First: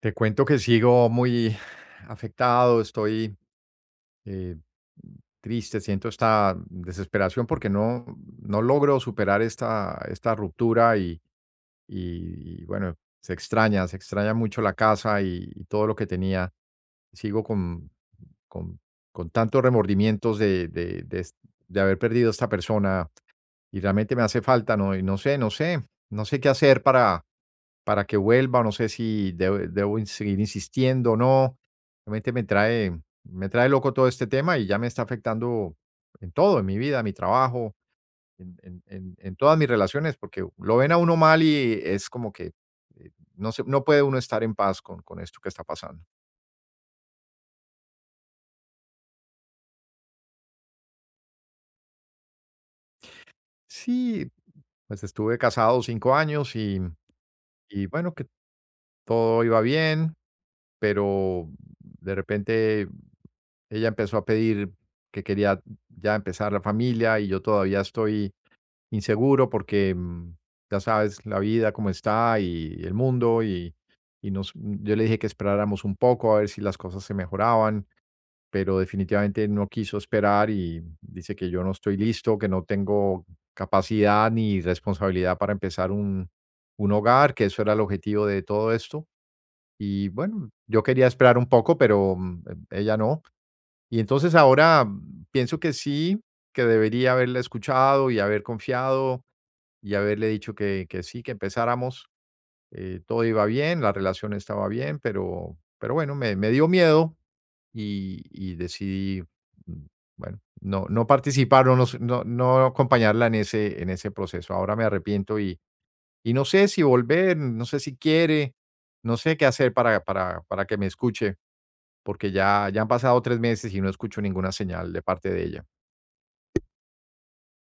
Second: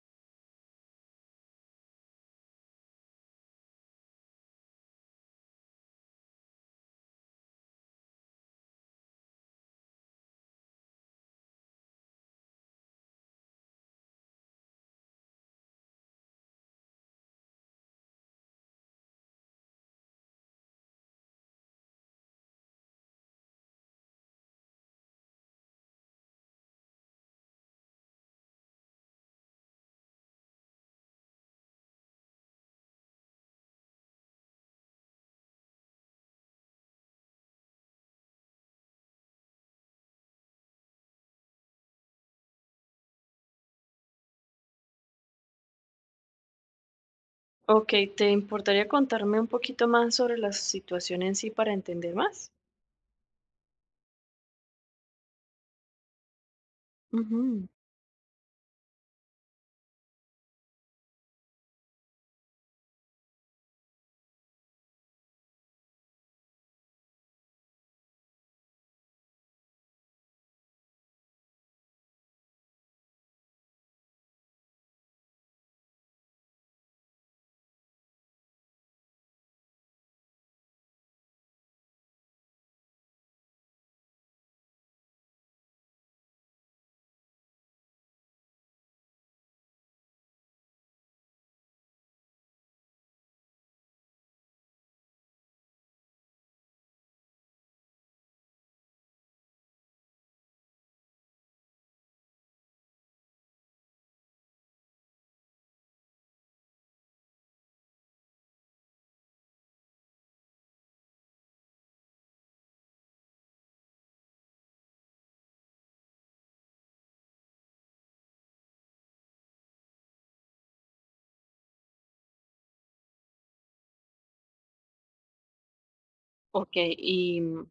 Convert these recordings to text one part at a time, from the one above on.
Te cuento que sigo muy afectado, estoy eh, triste, siento esta desesperación porque no logro superar esta ruptura y bueno, se extraña mucho la casa y todo lo que tenía. Sigo con, con tantos remordimientos de haber perdido a esta persona y realmente me hace falta, ¿no? Y no sé qué hacer para que vuelva, o no sé si debo seguir insistiendo o no. Realmente me trae loco todo este tema y ya me está afectando en todo, en mi vida, en mi trabajo, en todas mis relaciones, porque lo ven a uno mal y es como que no, no puede uno estar en paz con esto que está pasando. Ok, ¿te importaría contarme un poquito más sobre la situación en sí para entender más? Sí, pues estuve casado 5 años Ujú. y bueno, que todo iba bien, pero de repente ella empezó a pedir que quería ya empezar la familia y yo todavía estoy inseguro porque ya sabes la vida cómo está y el mundo y yo le dije que esperáramos un poco a ver si las cosas se mejoraban, pero definitivamente no quiso esperar y dice que yo no estoy listo, que no tengo capacidad ni responsabilidad para empezar un hogar, que eso era el objetivo de todo esto y bueno, yo quería esperar un poco, pero, ella no. Y entonces ahora, pienso que sí, que debería haberla escuchado y haber confiado, y haberle dicho que sí, que empezáramos. Todo iba bien, la relación estaba bien, pero bueno, me dio miedo y decidí, mm, bueno, no participar o no s no no acompañarla en ese proceso. Ahora me arrepiento y no sé si volver, no sé si quiere, no sé qué hacer para que me escuche, porque ya han pasado 3 meses y no escucho ninguna señal de parte de ella. Ok, ¿y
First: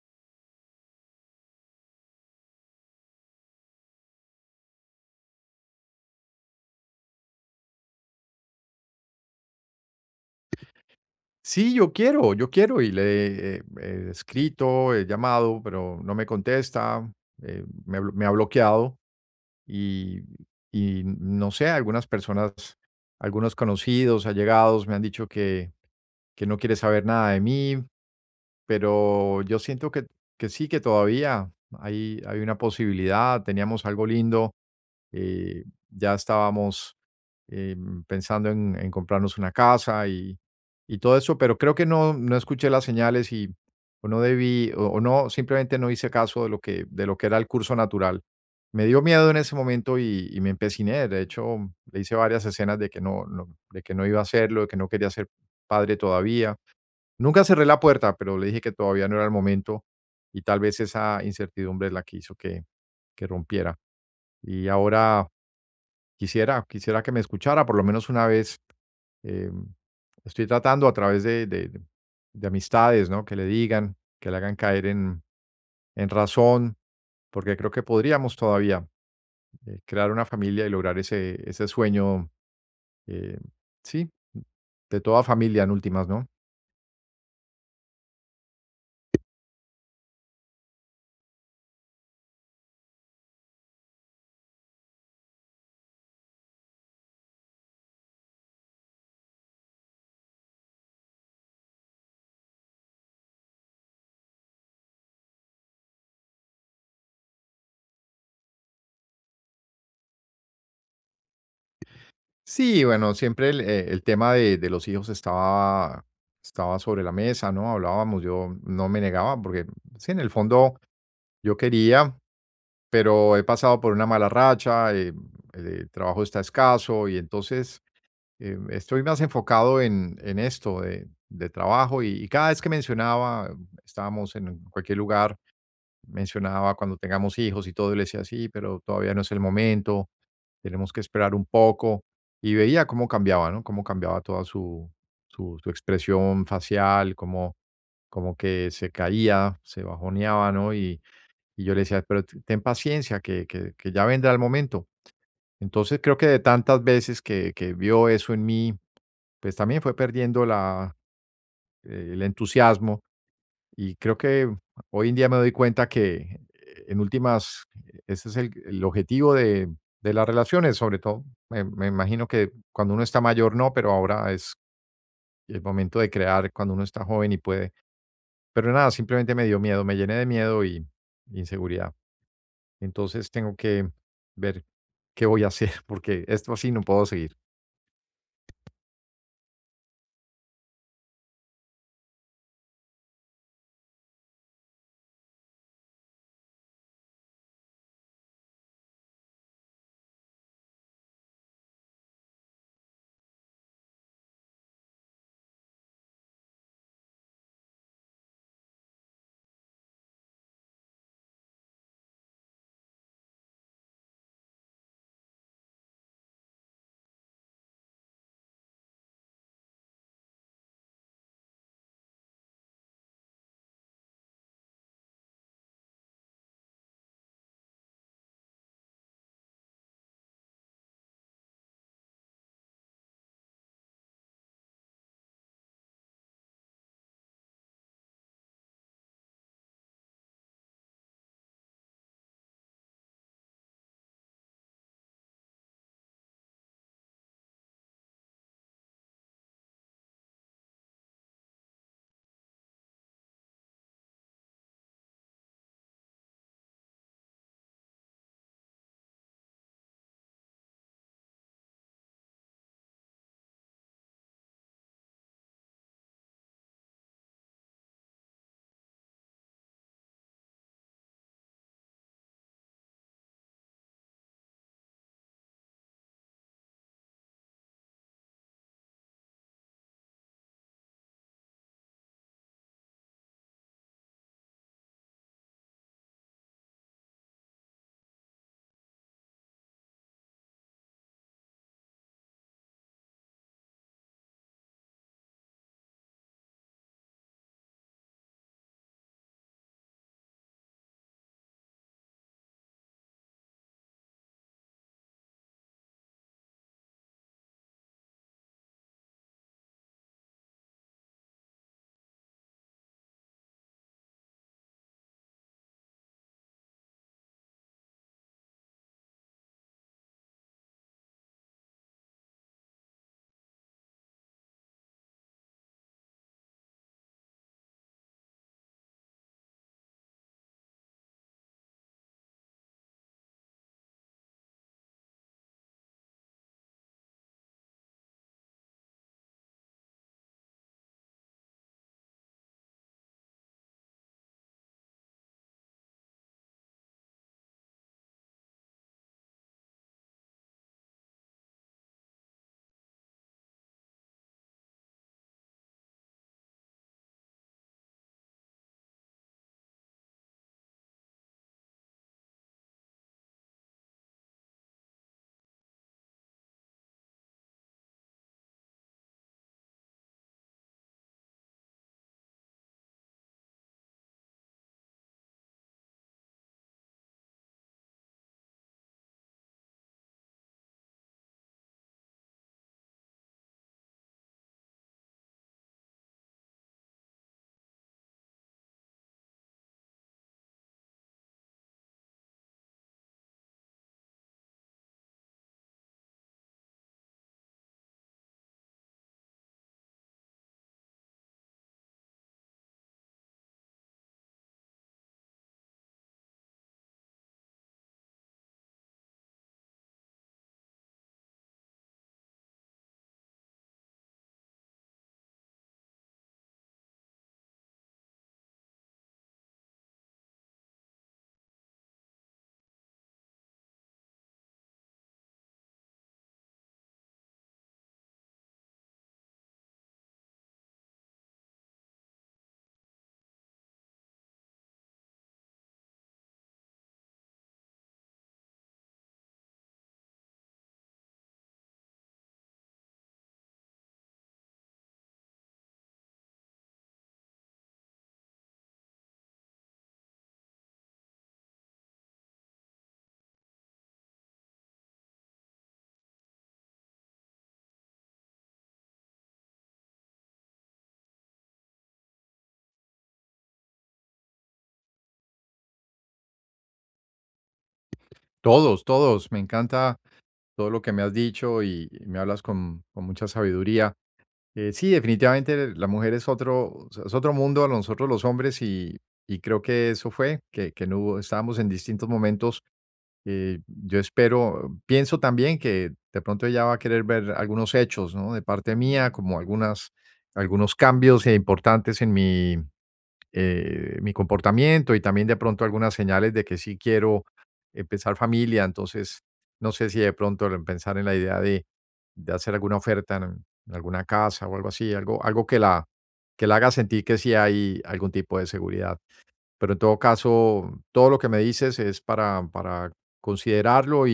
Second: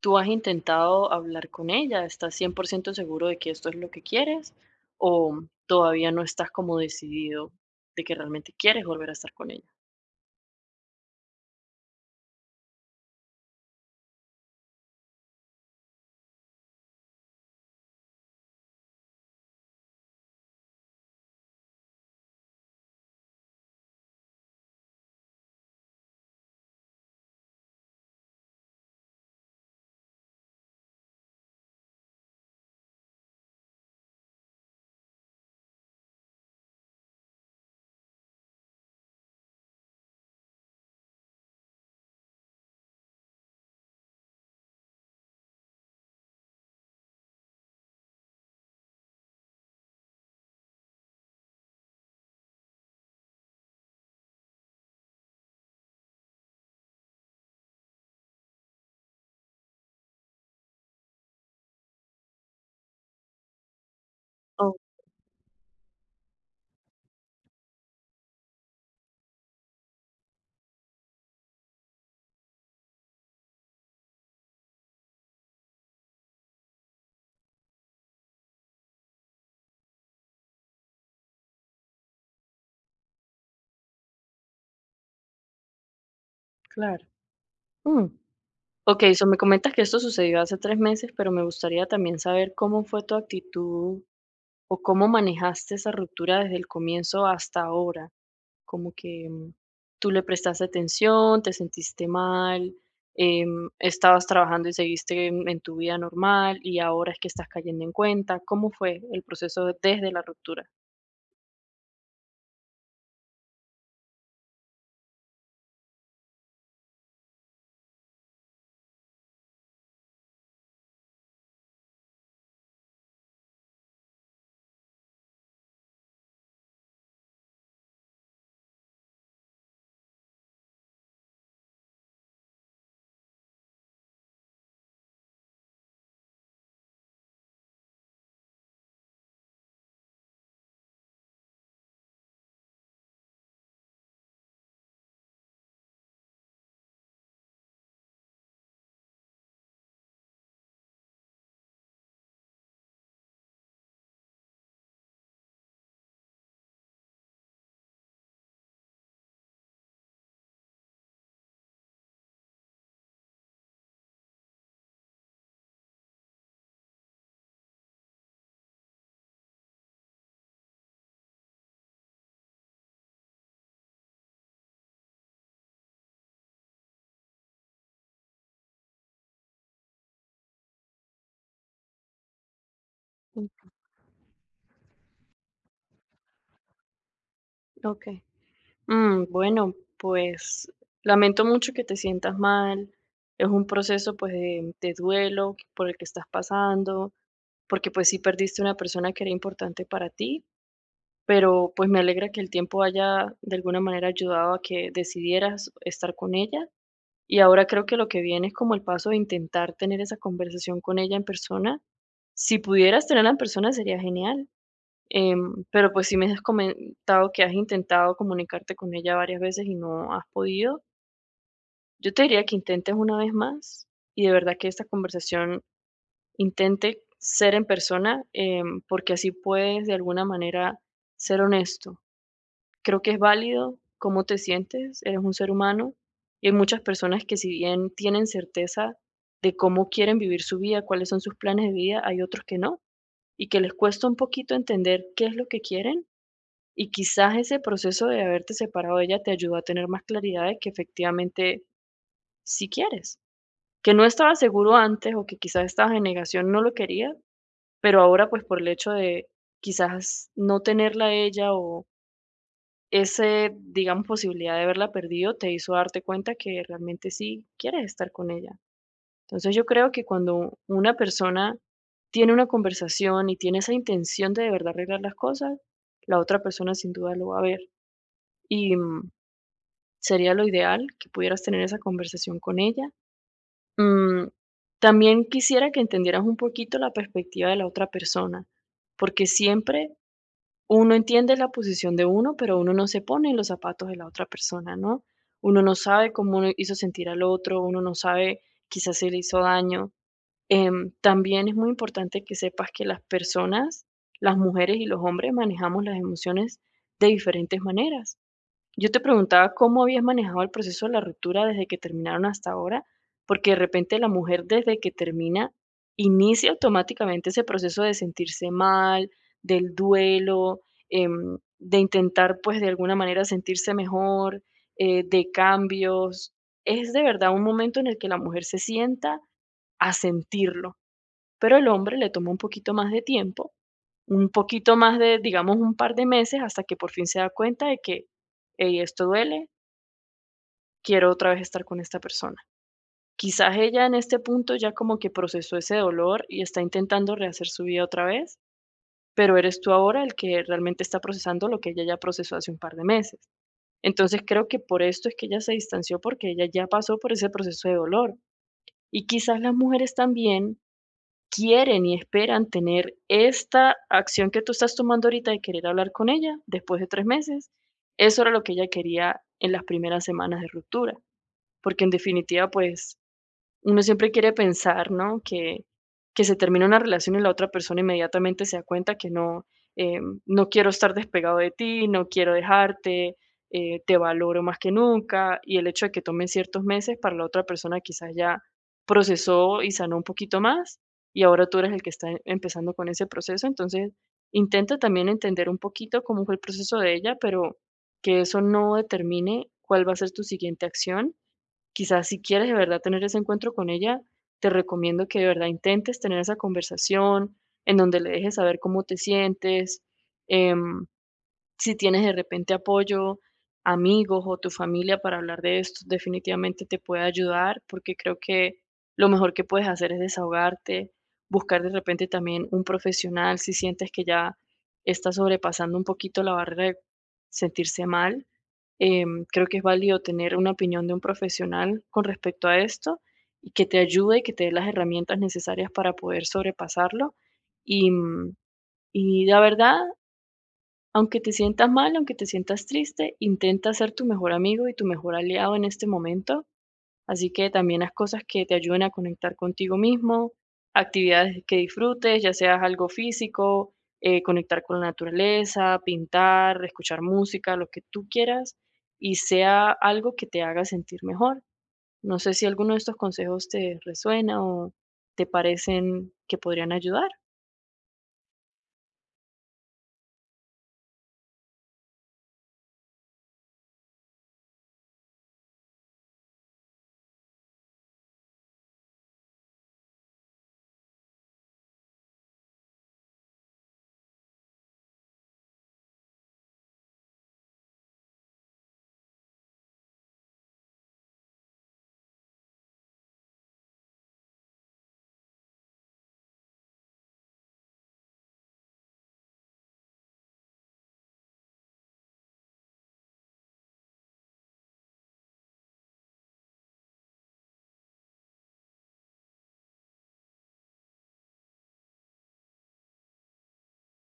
tú has intentado hablar con ella? ¿Estás 100% seguro de que esto es lo que quieres? ¿O todavía no estás como decidido de que realmente quieres volver a estar con ella? Sí, yo quiero y le he escrito, he llamado, pero no me contesta, me ha bloqueado y y no sé, algunas personas, algunos conocidos, allegados, me han dicho que no quiere saber nada de mí. Pero yo siento que sí, que todavía hay una posibilidad, teníamos algo lindo, eh, ya estábamos eh, pensando en comprarnos una casa y todo eso, pero creo que no escuché las señales y o no debí, o no, simplemente no hice caso de lo de lo que era el curso natural. Me dio miedo en ese momento y me empeciné. De hecho, le hice varias escenas de que no iba a hacerlo, de que no quería ser padre todavía. Nunca cerré la puerta, pero le dije que todavía no era el momento y tal vez esa incertidumbre es la que hizo que rompiera. Y Oh, ahora quisiera, quisiera que me escuchara por lo menos una vez. eh, Estoy tratando a través de amistades, ¿no? Que le digan, que le hagan caer en razón, porque creo que podríamos todavía crear una familia y lograr ese, ese sueño, eh, sí, de toda familia en últimas, ¿no? claro. Mm. Ok, so me comentas que esto sucedió hace 3 meses, pero me gustaría también saber cómo fue tu actitud o cómo manejaste esa ruptura desde el comienzo hasta ahora. Como que tú le prestaste atención, te sentiste mal, estabas trabajando y seguiste en tu vida normal y ahora es que estás cayendo en cuenta. ¿Cómo fue el proceso desde la ruptura? Sí, bueno, siempre el tema de los hijos estaba, estaba sobre la mesa, ¿no? Hablábamos, yo no me negaba, porque sí, en el fondo yo quería, pero he pasado por una mala racha, el trabajo está escaso y entonces estoy más enfocado en esto de trabajo y cada vez que mencionaba, estábamos en cualquier lugar mencionaba cuando tengamos hijos y todo, y le decía, sí, pero todavía no es el momento, tenemos que esperar un poco. Y veía cómo cambiaba, ¿no? Cómo cambiaba toda su expresión facial, cómo, como que se caía, se bajoneaba, ¿no? Y yo le decía, pero ten paciencia, que ya vendrá el momento. Entonces creo que de tantas veces que vio eso en mí, pues también fue perdiendo la, el entusiasmo y creo que hoy en día me doy cuenta que, en últimas, ese es el objetivo de las relaciones, sobre todo. Me imagino que cuando uno está mayor no, pero ahora es el momento de crear cuando uno está joven y puede. Pero nada, simplemente me dio miedo, me llené de miedo y inseguridad. Entonces Mm. tengo que ver qué voy a hacer, porque esto así no puedo seguir. Ok. Mm, bueno, pues lamento mucho que te sientas mal. Es un proceso pues de duelo por el que estás pasando, porque pues sí perdiste una persona que era importante para ti, pero pues me alegra que el tiempo haya de alguna manera ayudado a que decidieras estar con ella. Y ahora creo que lo que viene es como el paso de intentar tener esa conversación con ella en persona. Si pudieras tenerla en persona sería genial. Em, pero pues si me has comentado que has intentado comunicarte con ella varias veces y no has podido, yo te diría que intentes una vez más y de verdad que esta conversación intente ser en persona, em, porque así puedes de alguna manera ser honesto. Creo que es válido cómo te sientes, eres un ser humano y hay muchas personas que, si bien tienen certeza de cómo quieren vivir su vida, cuáles son sus planes de vida, hay otros que no y que les cuesta un poquito entender qué es lo que quieren, y quizás ese proceso de haberte separado de ella te ayudó a tener más claridad de que efectivamente sí quieres, que no estabas seguro antes o que quizás estabas en negación, no lo querías, pero ahora pues por el hecho de quizás no tenerla a ella o ese, digamos, posibilidad de haberla perdido, te hizo darte cuenta que realmente sí quieres estar con ella. Entonces yo creo que cuando una persona tiene una conversación y tiene esa intención de verdad arreglar las cosas, la otra persona sin duda lo va a ver. Y mm, sería lo ideal que pudieras tener esa conversación con ella. Mm, también quisiera que entendieras un poquito la perspectiva de la otra persona, porque siempre uno entiende la posición de uno, pero uno no se pone en los zapatos de la otra persona, ¿no? Uno no sabe cómo uno hizo sentir al otro, uno no sabe, quizás se le hizo daño. Em, también es muy importante que sepas que las personas, las mujeres y los hombres manejamos las emociones de diferentes maneras. Yo te preguntaba cómo habías manejado el proceso de la ruptura desde que terminaron hasta ahora, porque de repente la mujer, desde que termina, inicia automáticamente ese proceso de sentirse mal, del duelo, em, de intentar pues de alguna manera sentirse mejor, de cambios. Es de verdad un momento en el que la mujer se sienta a sentirlo, pero el hombre le toma un poquito más de tiempo, un poquito más de, digamos, un par de meses, hasta que por fin se da cuenta de que, hey, esto duele, quiero otra vez estar con esta persona. Quizás ella en este punto ya como que procesó ese dolor y está intentando rehacer su vida otra vez, pero eres tú ahora el que realmente está procesando lo que ella ya procesó hace un par de meses. Entonces creo que por esto es que ella se distanció, porque ella ya pasó por ese proceso de dolor. Y quizás las mujeres también quieren y esperan tener esta acción que tú estás tomando ahorita de querer hablar con ella después de 3 meses. Eso era lo que ella quería en las primeras semanas de ruptura, porque en definitiva, pues uno siempre quiere pensar, ¿no? Que se termina una relación y la otra persona inmediatamente se da cuenta que no, em, no quiero estar despegado de ti, no quiero dejarte, te valoro más que nunca. Y el hecho de que tomen ciertos meses para la otra persona, quizás ya procesó y sanó un poquito más y ahora tú eres el que está em, empezando con ese proceso. Entonces, intenta también entender un poquito cómo fue el proceso de ella, pero que eso no determine cuál va a ser tu siguiente acción. Quizás si quieres de verdad tener ese encuentro con ella, te recomiendo que de verdad intentes tener esa conversación en donde le dejes saber cómo te sientes, em, si tienes de repente apoyo, amigos o tu familia para hablar de esto, definitivamente te puede ayudar porque creo que lo mejor que puedes hacer es desahogarte, buscar de repente también un profesional si sientes que ya estás sobrepasando un poquito la barrera de sentirse mal. Em, creo que es válido tener una opinión de un profesional con respecto a esto y que te ayude y que te dé las herramientas necesarias para poder sobrepasarlo. Y, mm, y la verdad, aunque te sientas mal, aunque te sientas triste, intenta ser tu mejor amigo y tu mejor aliado en este momento. Así que también haz cosas que te ayuden a conectar contigo mismo, actividades que disfrutes, ya sea algo físico, conectar con la naturaleza, pintar, escuchar música, lo que tú quieras, y sea algo que te haga sentir mejor. No sé si alguno de estos consejos te resuena o te parecen que podrían ayudar. Todos, todos, me encanta todo lo que me has dicho y me hablas con mucha sabiduría. Sí, definitivamente la mujer es otro mundo a nosotros los hombres y creo que eso fue, que no estábamos en distintos momentos. Yo espero, pienso también que de pronto ella va a querer ver algunos hechos, ¿no? De parte mía, como algunas, algunos cambios importantes en mi comportamiento y también de pronto algunas señales de que sí quiero empezar familia. Entonces, no sé si de pronto el pensar en la idea de hacer alguna oferta en alguna casa o algo así, algo, algo que la haga sentir que sí hay algún tipo de seguridad. Pero en todo caso, todo lo que me dices es para considerarlo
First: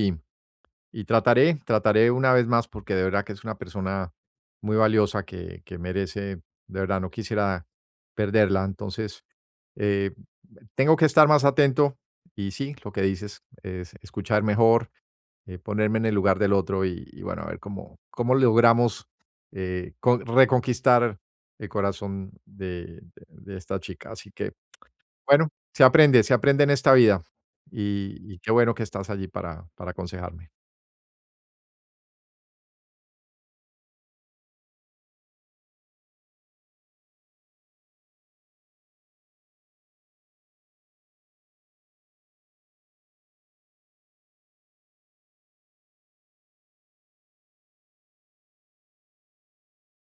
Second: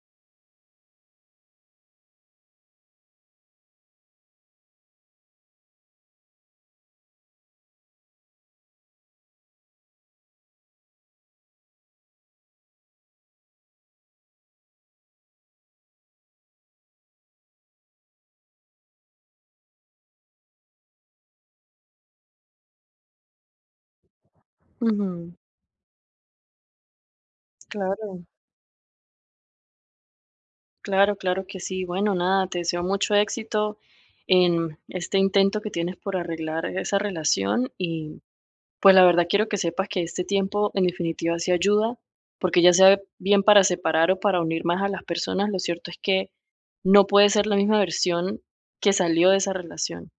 y trataré, trataré una vez más, porque de verdad que es una persona muy valiosa que merece, de verdad, no quisiera perderla. Entonces, eh, tengo que estar más atento y sí, lo que dices es escuchar mejor, ponerme en el lugar del otro y bueno, a ver cómo, cómo logramos reconquistar el corazón de esta chica. Así que, Ujú. bueno, se aprende en esta vida Claro. y qué bueno que estás allí para aconsejarme. Claro, claro que sí. Bueno, nada, te deseo mucho éxito en este intento que tienes por arreglar esa relación y pues la verdad quiero que sepas que este tiempo en definitiva sí ayuda, porque ya sea bien para separar o para unir más a las personas, lo cierto es que no puede ser la misma versión que salió de esa relación.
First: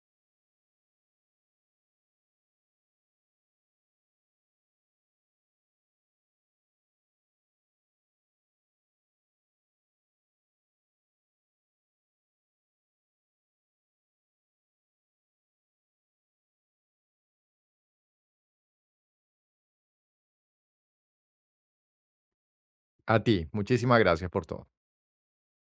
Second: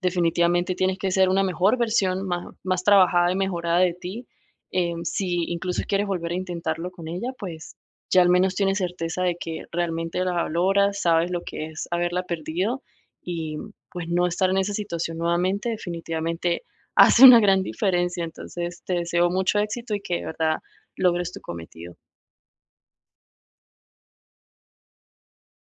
Definitivamente tienes que ser una mejor versión, más trabajada y mejorada de ti. Si incluso quieres volver a intentarlo con ella, pues ya al menos tienes certeza de que realmente la valoras, sabes lo que es haberla perdido y pues no estar en esa situación nuevamente, definitivamente hace una gran diferencia. Entonces, te deseo mucho éxito y que de verdad logres tu cometido. A ti, muchísimas gracias por todo.